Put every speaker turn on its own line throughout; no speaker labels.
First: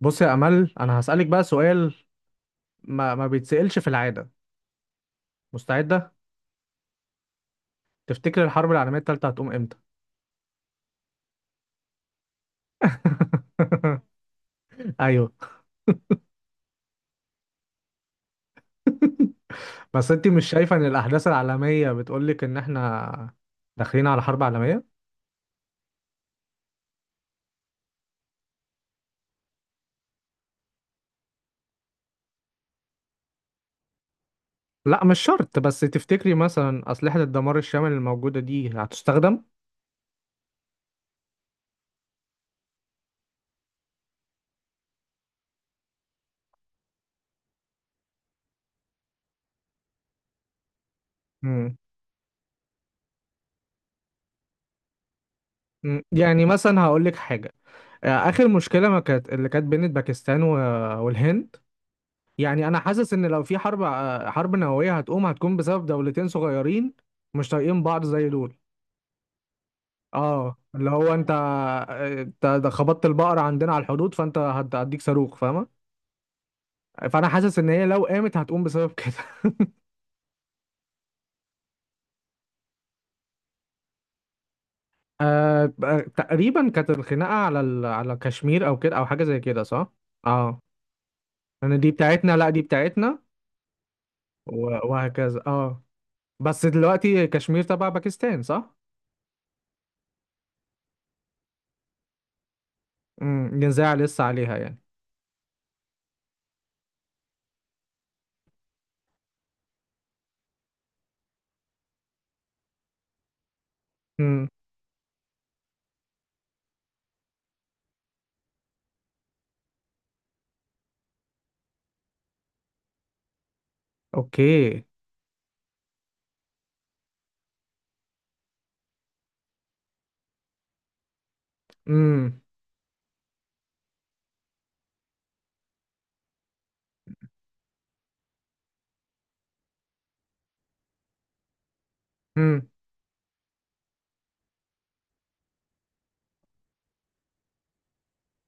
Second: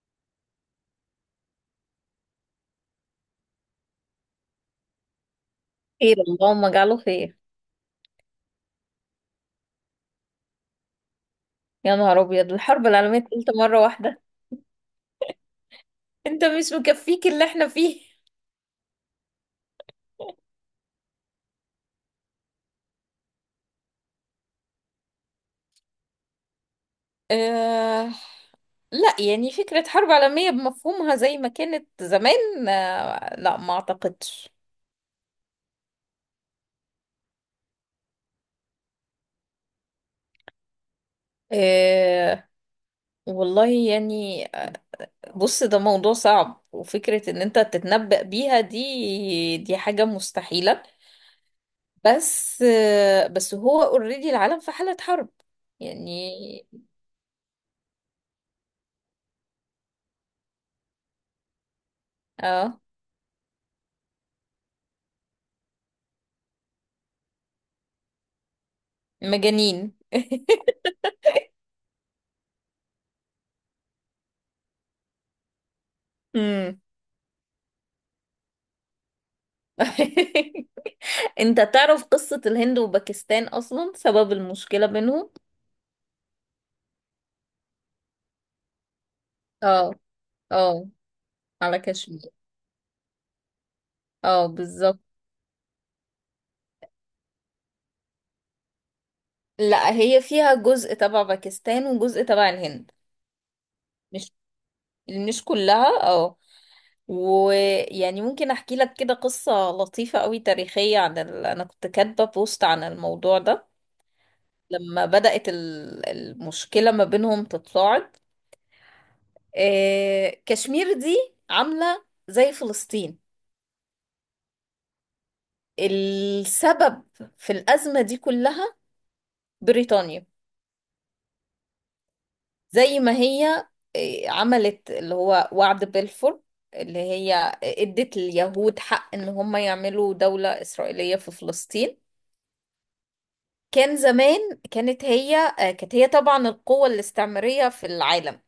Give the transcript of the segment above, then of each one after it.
بص يا امل، انا هسالك بقى سؤال. ما بيتسالش في العاده. مستعده؟
خير اللهم اجعله خير.
تفتكر الحرب العالميه الثالثه هتقوم امتى؟
يا نهار ابيض، الحرب العالميه الثالثه مره واحده!
ايوه.
انت مش مكفيك اللي احنا فيه؟
بس انت مش شايفه ان الاحداث العالميه بتقولك ان احنا داخلين على حرب عالميه؟
آه لا يعني فكره حرب عالميه بمفهومها زي ما كانت زمان، لا ما اعتقدش.
لا مش شرط، بس تفتكري مثلا اسلحه الدمار الشامل الموجوده دي هتستخدم؟
آه والله يعني آه، بص، ده موضوع صعب، وفكره ان انت تتنبأ بيها دي حاجه مستحيله.
مم.
بس هو اوريدي العالم في حاله حرب
مم.
يعني.
يعني مثلا هقولك حاجه. اخر مشكله ما كانت اللي كانت بين باكستان والهند، يعني انا
اه
حاسس ان لو في حرب، حرب نوويه هتقوم، هتكون بسبب دولتين صغيرين مش طايقين بعض زي دول.
مجانين.
اه، اللي هو انت، انت ده خبطت البقره عندنا على الحدود، فانت هديك صاروخ، فاهمه؟
امم
فانا حاسس ان هي لو قامت هتقوم بسبب كده.
انت تعرف قصة الهند وباكستان اصلا سبب المشكلة بينهم؟
تقريبا كانت الخناقه على كشمير او كده او حاجه زي كده، صح؟
اه.
اه.
اه،
انا
على
دي
كشمير.
بتاعتنا، لا دي بتاعتنا.
اه بالظبط.
وهكذا، اه. بس دلوقتي كشمير تبع باكستان، صح؟
لا هي فيها جزء تبع باكستان وجزء تبع الهند.
امم، نزاع لسه
مش
عليها يعني.
مش كلها اه. ويعني ممكن احكي لك كده قصة لطيفة قوي تاريخية عن انا كنت كاتبة بوست عن الموضوع ده.
امم.
لما بدأت المشكلة ما بينهم تتصاعد، كشمير دي عاملة زي فلسطين.
اوكي.
السبب في الأزمة دي كلها بريطانيا.
امم.
زي ما هي عملت اللي هو وعد بلفور، اللي هي ادت اليهود حق ان هم يعملوا دولة إسرائيلية في فلسطين.
امم.
كان زمان كانت هي كانت هي طبعا القوة الاستعمارية في العالم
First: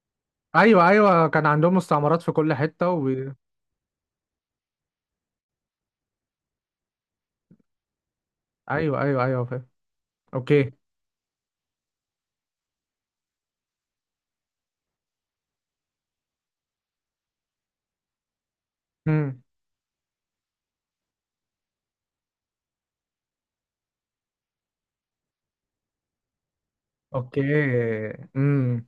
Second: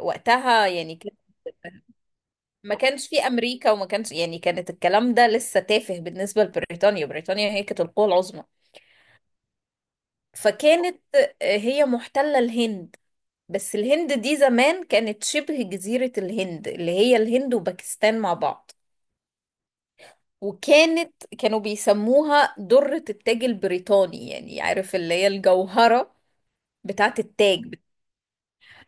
وقتها،
ايوه
يعني
ايوه، كان عندهم مستعمرات في كل
ما
حته
كانش في أمريكا وما كانش، يعني كانت الكلام ده لسه تافه بالنسبة لبريطانيا. بريطانيا هي كانت القوة العظمى.
ايوه ايوه ايوه، فاهم. اوكي.
فكانت هي محتلة الهند، بس الهند دي زمان كانت شبه جزيرة الهند اللي هي الهند وباكستان مع بعض.
امم.
وكانت كانوا بيسموها درة التاج البريطاني، يعني عارف اللي هي الجوهرة بتاعة
اوكي.
التاج.
امم.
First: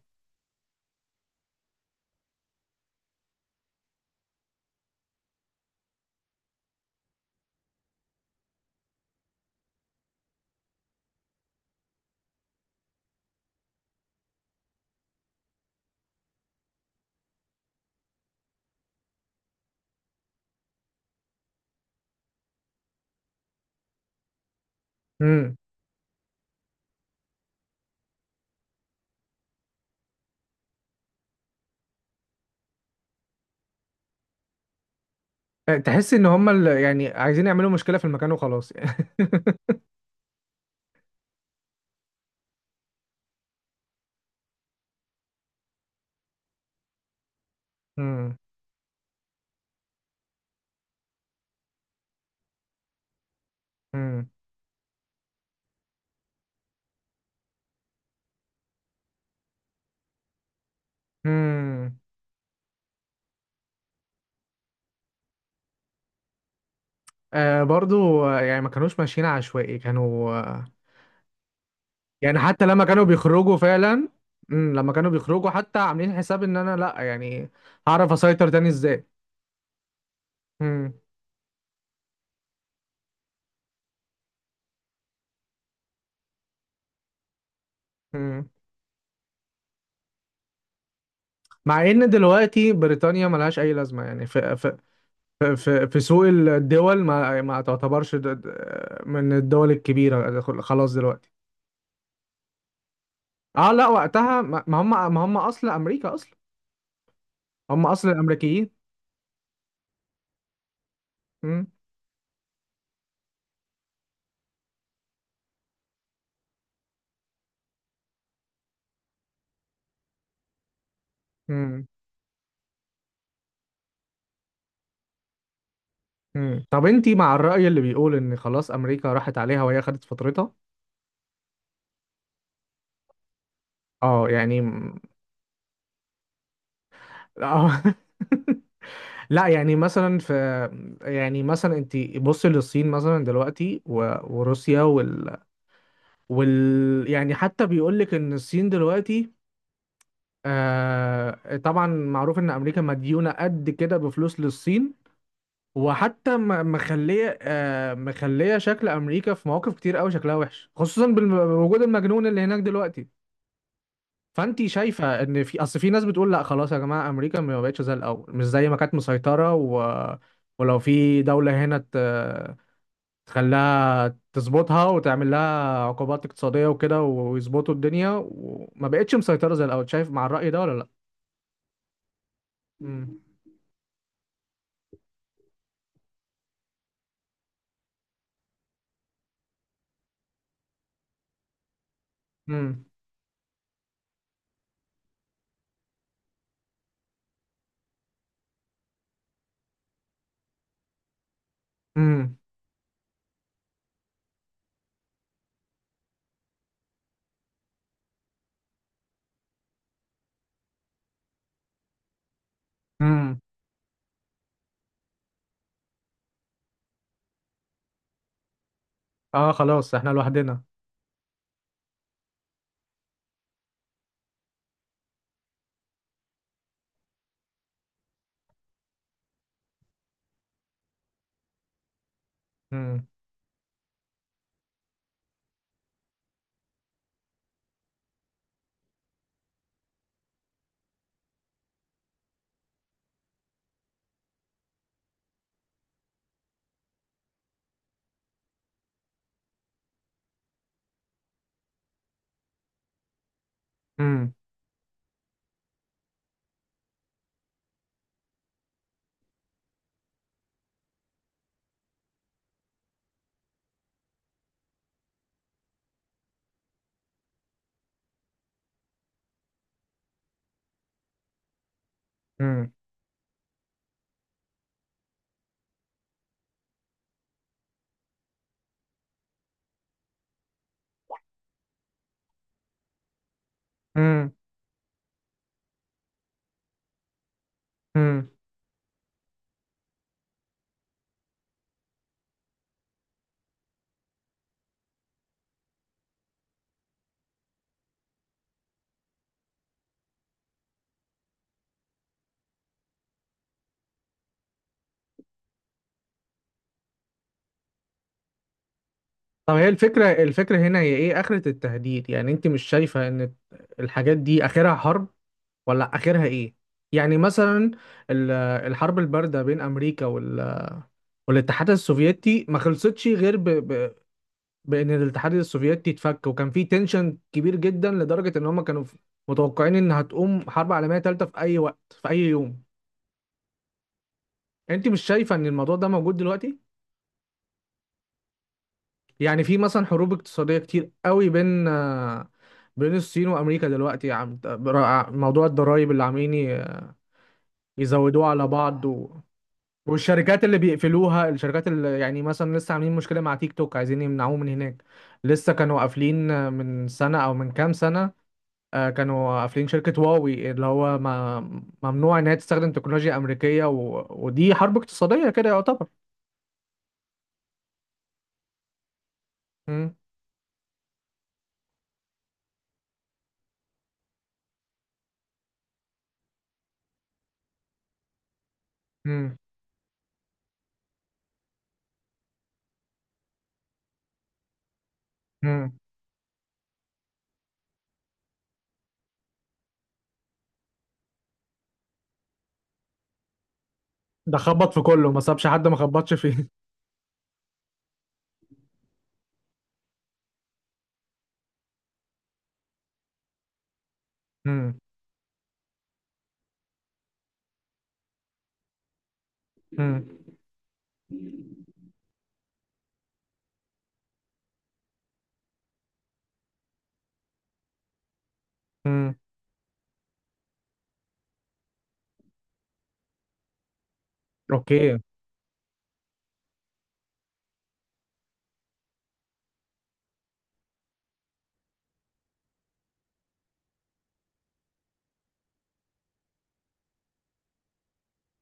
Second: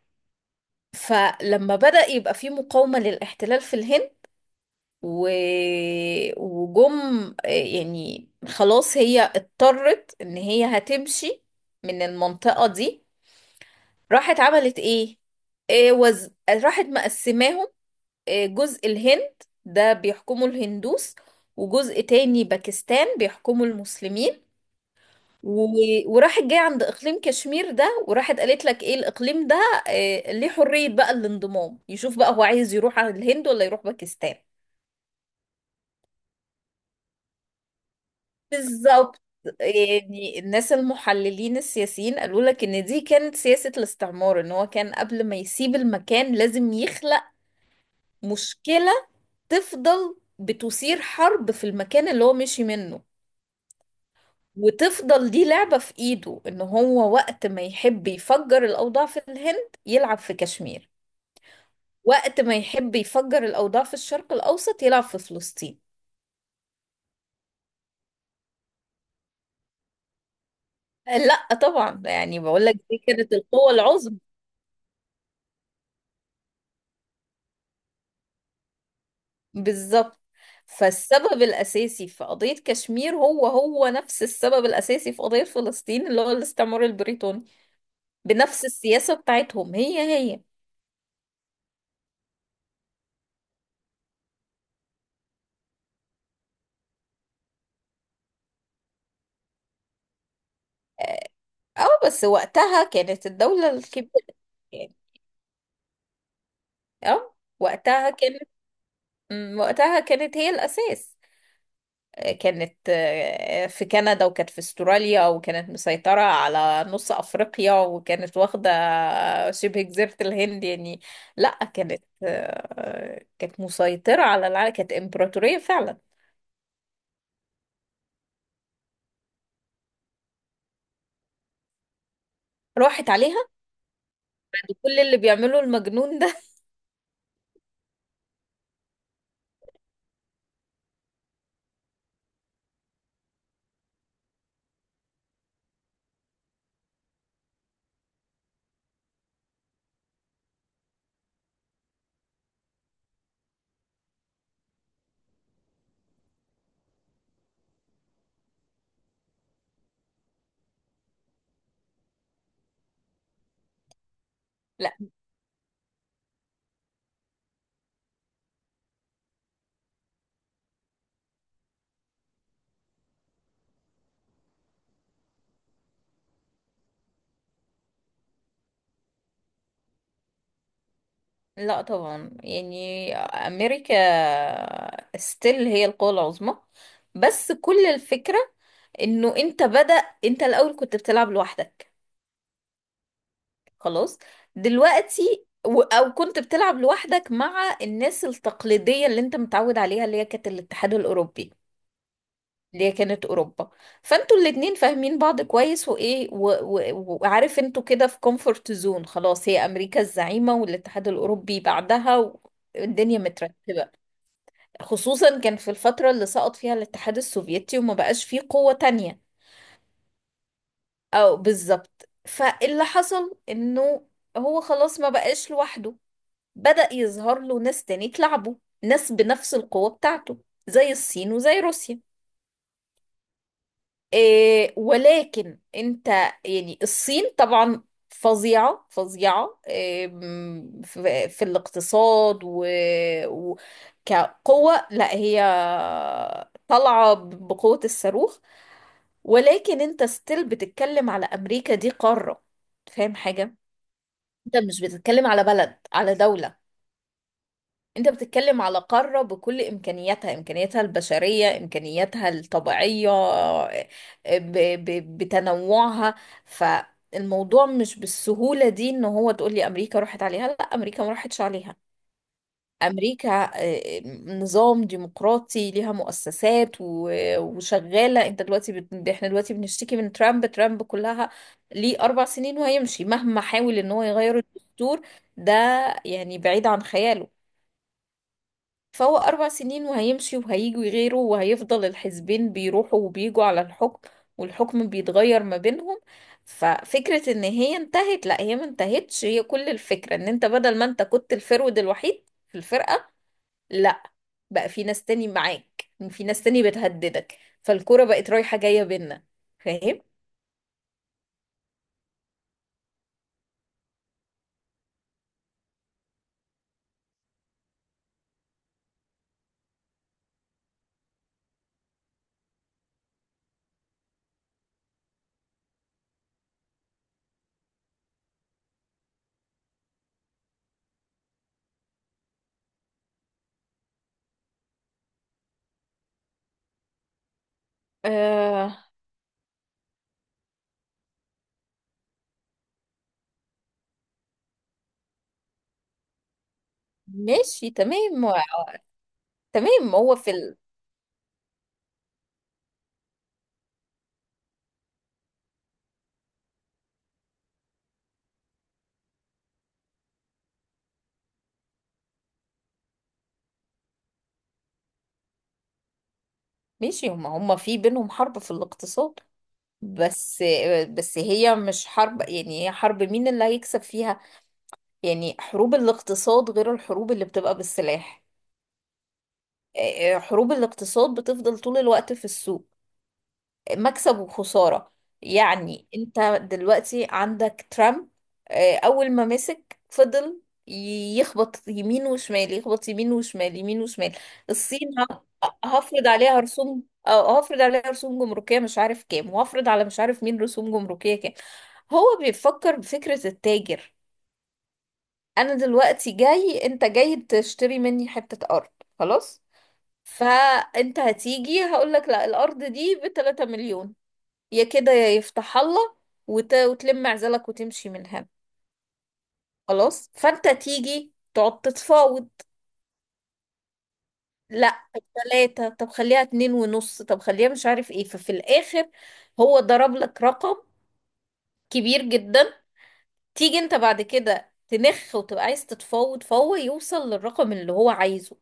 فلما بدأ يبقى في مقاومة للاحتلال في الهند و... وجم آه، يعني خلاص هي اضطرت ان هي هتمشي من المنطقة دي. راحت عملت ايه؟ راحت مقسماهم، جزء الهند ده بيحكمه الهندوس، وجزء تاني باكستان بيحكمه المسلمين.
امم.
و- وراحت جاية عند إقليم كشمير ده وراحت قالت لك إيه الإقليم ده ليه حرية بقى الانضمام، يشوف بقى هو عايز يروح على الهند ولا يروح باكستان.
تحس ان هم، يعني عايزين يعملوا مشكله في المكان وخلاص يعني.
بالظبط. يعني الناس المحللين السياسيين قالوا لك ان دي كانت سياسة الاستعمار، ان هو كان قبل ما يسيب المكان لازم يخلق
امم.
مشكلة، تفضل بتثير حرب في المكان اللي هو مشي منه،
امم.
وتفضل دي لعبة في ايده ان هو وقت ما يحب يفجر الاوضاع في الهند يلعب في كشمير،
امم.
وقت ما يحب يفجر الاوضاع في الشرق الاوسط يلعب في فلسطين.
آه برضو، يعني ما كانوش ماشيين عشوائي، كانوا
لا طبعا،
يعني
يعني بقول
حتى
لك
لما
دي
كانوا
كانت
بيخرجوا
القوة
فعلا.
العظمى.
لما كانوا بيخرجوا حتى عاملين حساب ان انا، لا يعني، هعرف اسيطر تاني ازاي.
بالظبط.
امم.
فالسبب الاساسي في قضية كشمير هو هو نفس السبب الاساسي في قضية فلسطين، اللي هو الاستعمار البريطاني،
امم.
بنفس السياسة بتاعتهم هي هي.
مع ان دلوقتي بريطانيا ملهاش اي لازمه، يعني في سوق الدول، ما تعتبرش من الدول الكبيره خلاص دلوقتي.
اه، بس وقتها كانت الدولة
اه لا،
الكبيرة،
وقتها ما ما هم
يعني
ما هم اصل امريكا اصلا،
اه
هم اصل
وقتها كانت،
الامريكيين.
وقتها كانت هي الأساس.
مم.
كانت في كندا، وكانت في استراليا، وكانت مسيطرة على نص أفريقيا، وكانت واخدة شبه جزيرة الهند، يعني لا
مم.
كانت كانت مسيطرة على العالم، كانت إمبراطورية فعلا.
مم. طب انتي مع الرأي اللي بيقول ان خلاص امريكا راحت عليها وهي خدت فترتها؟
راحت عليها
اه يعني.
كل اللي بيعمله المجنون ده.
اه. لا يعني مثلا في، يعني مثلا انت بصي للصين مثلا دلوقتي وروسيا. يعني حتى بيقول لك ان الصين دلوقتي، آه طبعا معروف ان امريكا مديونه قد كده بفلوس للصين. وحتى مخليه شكل امريكا في مواقف كتير قوي شكلها وحش، خصوصا بوجود المجنون اللي هناك دلوقتي. فانت
لا
شايفه ان في اصل في ناس بتقول لا خلاص يا جماعه امريكا ما بقتش زي الاول، مش زي ما كانت مسيطره ولو في دوله هنا تخليها تظبطها وتعمل لها عقوبات اقتصادية وكده ويظبطوا الدنيا، وما بقتش مسيطرة زي الأول، شايف مع الرأي ده ولا لأ؟
لا طبعا، يعني
مم.
أمريكا ستيل هي القوة العظمى. بس كل الفكرة انه انت بدأ، انت الاول كنت بتلعب لوحدك
مم.
خلاص. او كنت بتلعب لوحدك مع الناس التقليدية اللي انت متعود عليها، اللي هي كانت الاتحاد الاوروبي،
مم.
اللي هي كانت اوروبا. فانتوا الاتنين فاهمين بعض كويس، وعارف انتوا كده في كومفورت زون، خلاص هي امريكا الزعيمة والاتحاد الاوروبي بعدها الدنيا
مم.
مترتبة. خصوصا كان في الفترة اللي سقط فيها الاتحاد السوفيتي وما بقاش فيه قوة تانية.
اه خلاص احنا لوحدنا.
او بالظبط، فاللي حصل انه هو خلاص ما بقاش لوحده، بدأ يظهر له ناس تاني تلعبه، ناس بنفس القوة بتاعته، زي الصين وزي روسيا.
مم.
إيه ولكن انت، يعني الصين طبعا فظيعة فظيعة، في الاقتصاد و... كقوة، لا هي طالعة بقوة الصاروخ. ولكن انت ستيل بتتكلم على أمريكا، دي قارة، فاهم حاجة؟
مم.
انت مش بتتكلم على بلد، على دولة، انت بتتكلم على قارة بكل امكانياتها، امكانياتها البشرية، امكانياتها الطبيعية، آه، ب ب بتنوعها فالموضوع مش بالسهولة دي ان هو تقولي امريكا راحت عليها. لا امريكا ما راحتش عليها.
مم.
امريكا نظام ديمقراطي، ليها مؤسسات وشغالة. احنا دلوقتي بنشتكي من ترامب، كلها ليه 4 سنين وهيمشي، مهما حاول ان هو
مم.
يغير الدستور ده يعني بعيد عن خياله.
مم.
فهو 4 سنين وهيمشي، وهيجوا غيره، وهيفضل الحزبين بيروحوا وبيجوا على الحكم، والحكم بيتغير ما بينهم. ففكرة ان هي انتهت، لا هي ما انتهتش. هي كل الفكرة ان انت بدل ما انت كنت الفرود الوحيد في الفرقة، لا بقى في ناس تاني معاك، في ناس تاني بتهددك، فالكرة بقت رايحة جاية بينا.
طب هي
فاهم؟
الفكرة هنا هي ايه؟ آخرة التهديد، يعني انت مش شايفة ان الحاجات دي آخرها حرب ولا آخرها ايه؟ يعني مثلا ال- الحرب الباردة بين أمريكا والاتحاد السوفيتي ما خلصتش غير بان الاتحاد السوفيتي اتفك. وكان في تنشن كبير جدا لدرجه ان هم كانوا متوقعين ان هتقوم حرب عالميه ثالثه في اي وقت في اي يوم. انت مش شايفه ان الموضوع ده موجود دلوقتي؟
آه
يعني في مثلا حروب اقتصاديه كتير قوي بين، بين الصين وامريكا دلوقتي، موضوع الضرائب اللي عاملين
ماشي تمام
يزودوها
و-
على بعض
تمام
والشركات اللي بيقفلوها، الشركات اللي يعني مثلا لسه عاملين مشكله مع تيك توك عايزين يمنعوه من هناك. لسه كانوا قافلين من سنه او من كام سنه، كانوا قافلين شركة هواوي، اللي هو ما، ممنوع إن هي تستخدم تكنولوجيا أمريكية ودي حرب اقتصادية كده يعتبر.
ماشي، هما هما في بينهم حرب في الاقتصاد.
مم.
بس بس هي مش حرب، يعني هي حرب مين اللي هيكسب فيها. يعني حروب الاقتصاد غير الحروب اللي بتبقى بالسلاح.
مم.
حروب الاقتصاد بتفضل طول الوقت في السوق، مكسب وخسارة.
مم.
يعني انت دلوقتي عندك ترامب، اول ما مسك فضل يخبط يمين وشمال، يخبط يمين وشمال، يمين وشمال.
ده خبط
الصين،
في كله، ما
ه-
سابش حد ما
هفرض
خبطش
عليها
فيه.
رسوم، اه هفرض عليها رسوم جمركية مش عارف كام، وهفرض على مش عارف مين رسوم جمركية كام. هو بيفكر بفكرة التاجر.
مم.
انا دلوقتي جاي، انت جاي تشتري مني حتة ارض خلاص،
مم.
فانت هتيجي هقولك لا الارض دي بتلاتة مليون، يا كده يا يفتح الله وتلم عزلك وتمشي منها
مم.
خلاص. فانت تيجي تقعد تتفاوض، لا
أوكي.
طب 3، طب خليها 2 ونص، طب خليها مش عارف ايه. ففي الاخر هو ضرب لك رقم كبير جدا، تيجي انت بعد كده تنخ وتبقى عايز تتفاوض، فهو يوصل للرقم اللي هو عايزه.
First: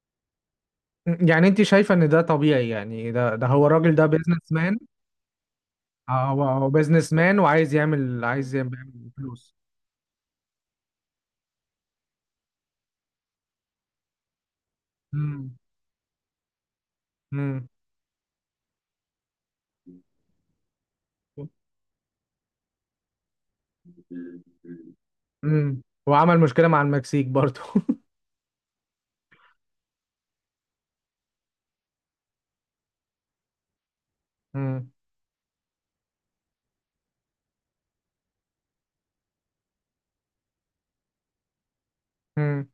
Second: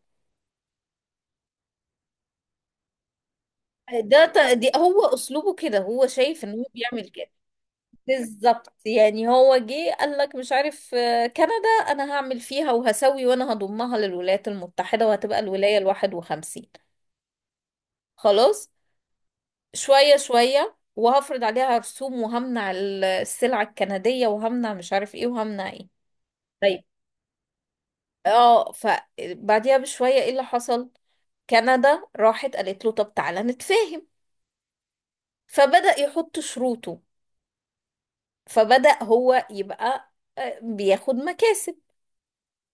يعني أنت شايفة إن ده طبيعي؟ يعني ده هو الراجل ده بيزنس
دي
مان.
هو اسلوبه كده، هو
هو
شايف ان هو
هو
بيعمل
بيزنس
كده.
مان وعايز يعمل عايز
بالظبط،
يعمل يعمل
يعني
فلوس.
هو جه قال لك مش عارف كندا انا هعمل فيها وهسوي، وانا هضمها للولايات المتحدة وهتبقى
مم.
الولاية 51.
مم.
خلاص، شوية شوية وهفرض عليها رسوم، وهمنع السلع الكندية، وهمنع مش عارف ايه، وهمنع ايه.
وعمل مشكلة مع
طيب،
المكسيك برضو.
اه فبعديها بشوية ايه اللي حصل، كندا راحت قالت له طب تعالى نتفاهم،
مم.
فبدأ يحط شروطه، فبدأ هو يبقى بياخد مكاسب.
مم.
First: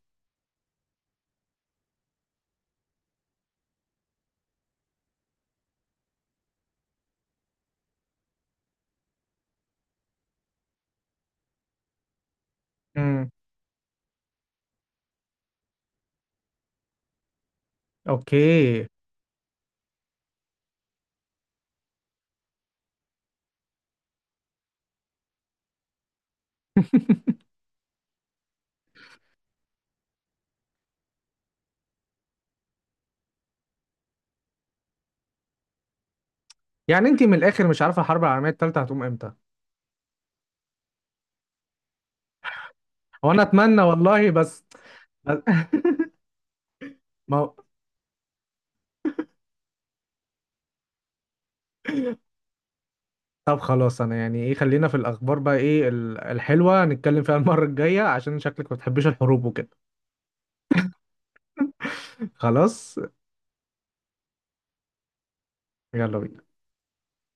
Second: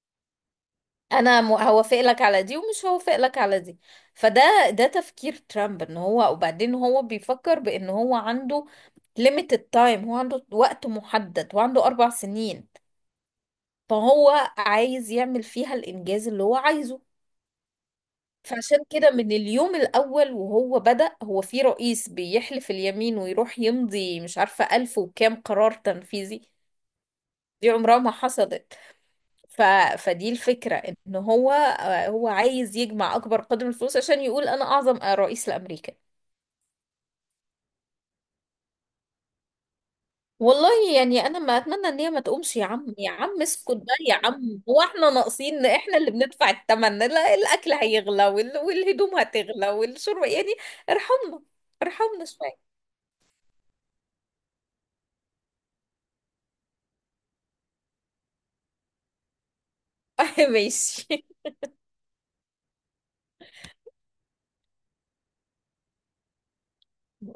هوافق لك على دي ومش هوافق لك على دي. فده ده تفكير ترامب، ان هو وبعدين هو بيفكر بان هو عنده limited time، هو عنده وقت محدد وعنده 4 سنين،
مم.
فهو عايز يعمل فيها الانجاز اللي هو عايزه. فعشان
أوكي.
كده من اليوم الاول وهو بدأ، هو في رئيس بيحلف اليمين ويروح يمضي مش عارفة الف وكام قرار تنفيذي، دي عمرها ما حصلت. ف... فدي الفكرة ان هو هو عايز يجمع اكبر قدر من الفلوس عشان يقول انا اعظم رئيس لامريكا.
يعني انت من الاخر مش عارفه الحرب العالميه الثالثه هتقوم امتى؟
والله يعني انا ما اتمنى ان هي ما تقومش. يا عم يا
هو انا
عم اسكت
اتمنى
بقى يا
والله،
عم،
بس.
هو احنا ناقصين؟ احنا اللي بندفع الثمن، لا
ما هو-
الاكل هيغلى والهدوم هتغلى والشرب يعني. ارحمنا، ارحمنا شوية.
طب خلاص، انا يعني ايه، خلينا في الاخبار بقى، ايه الحلوه نتكلم فيها المره الجايه، عشان شكلك ما بتحبيش الحروب وكده.
ماشي.
خلاص. يلا بينا.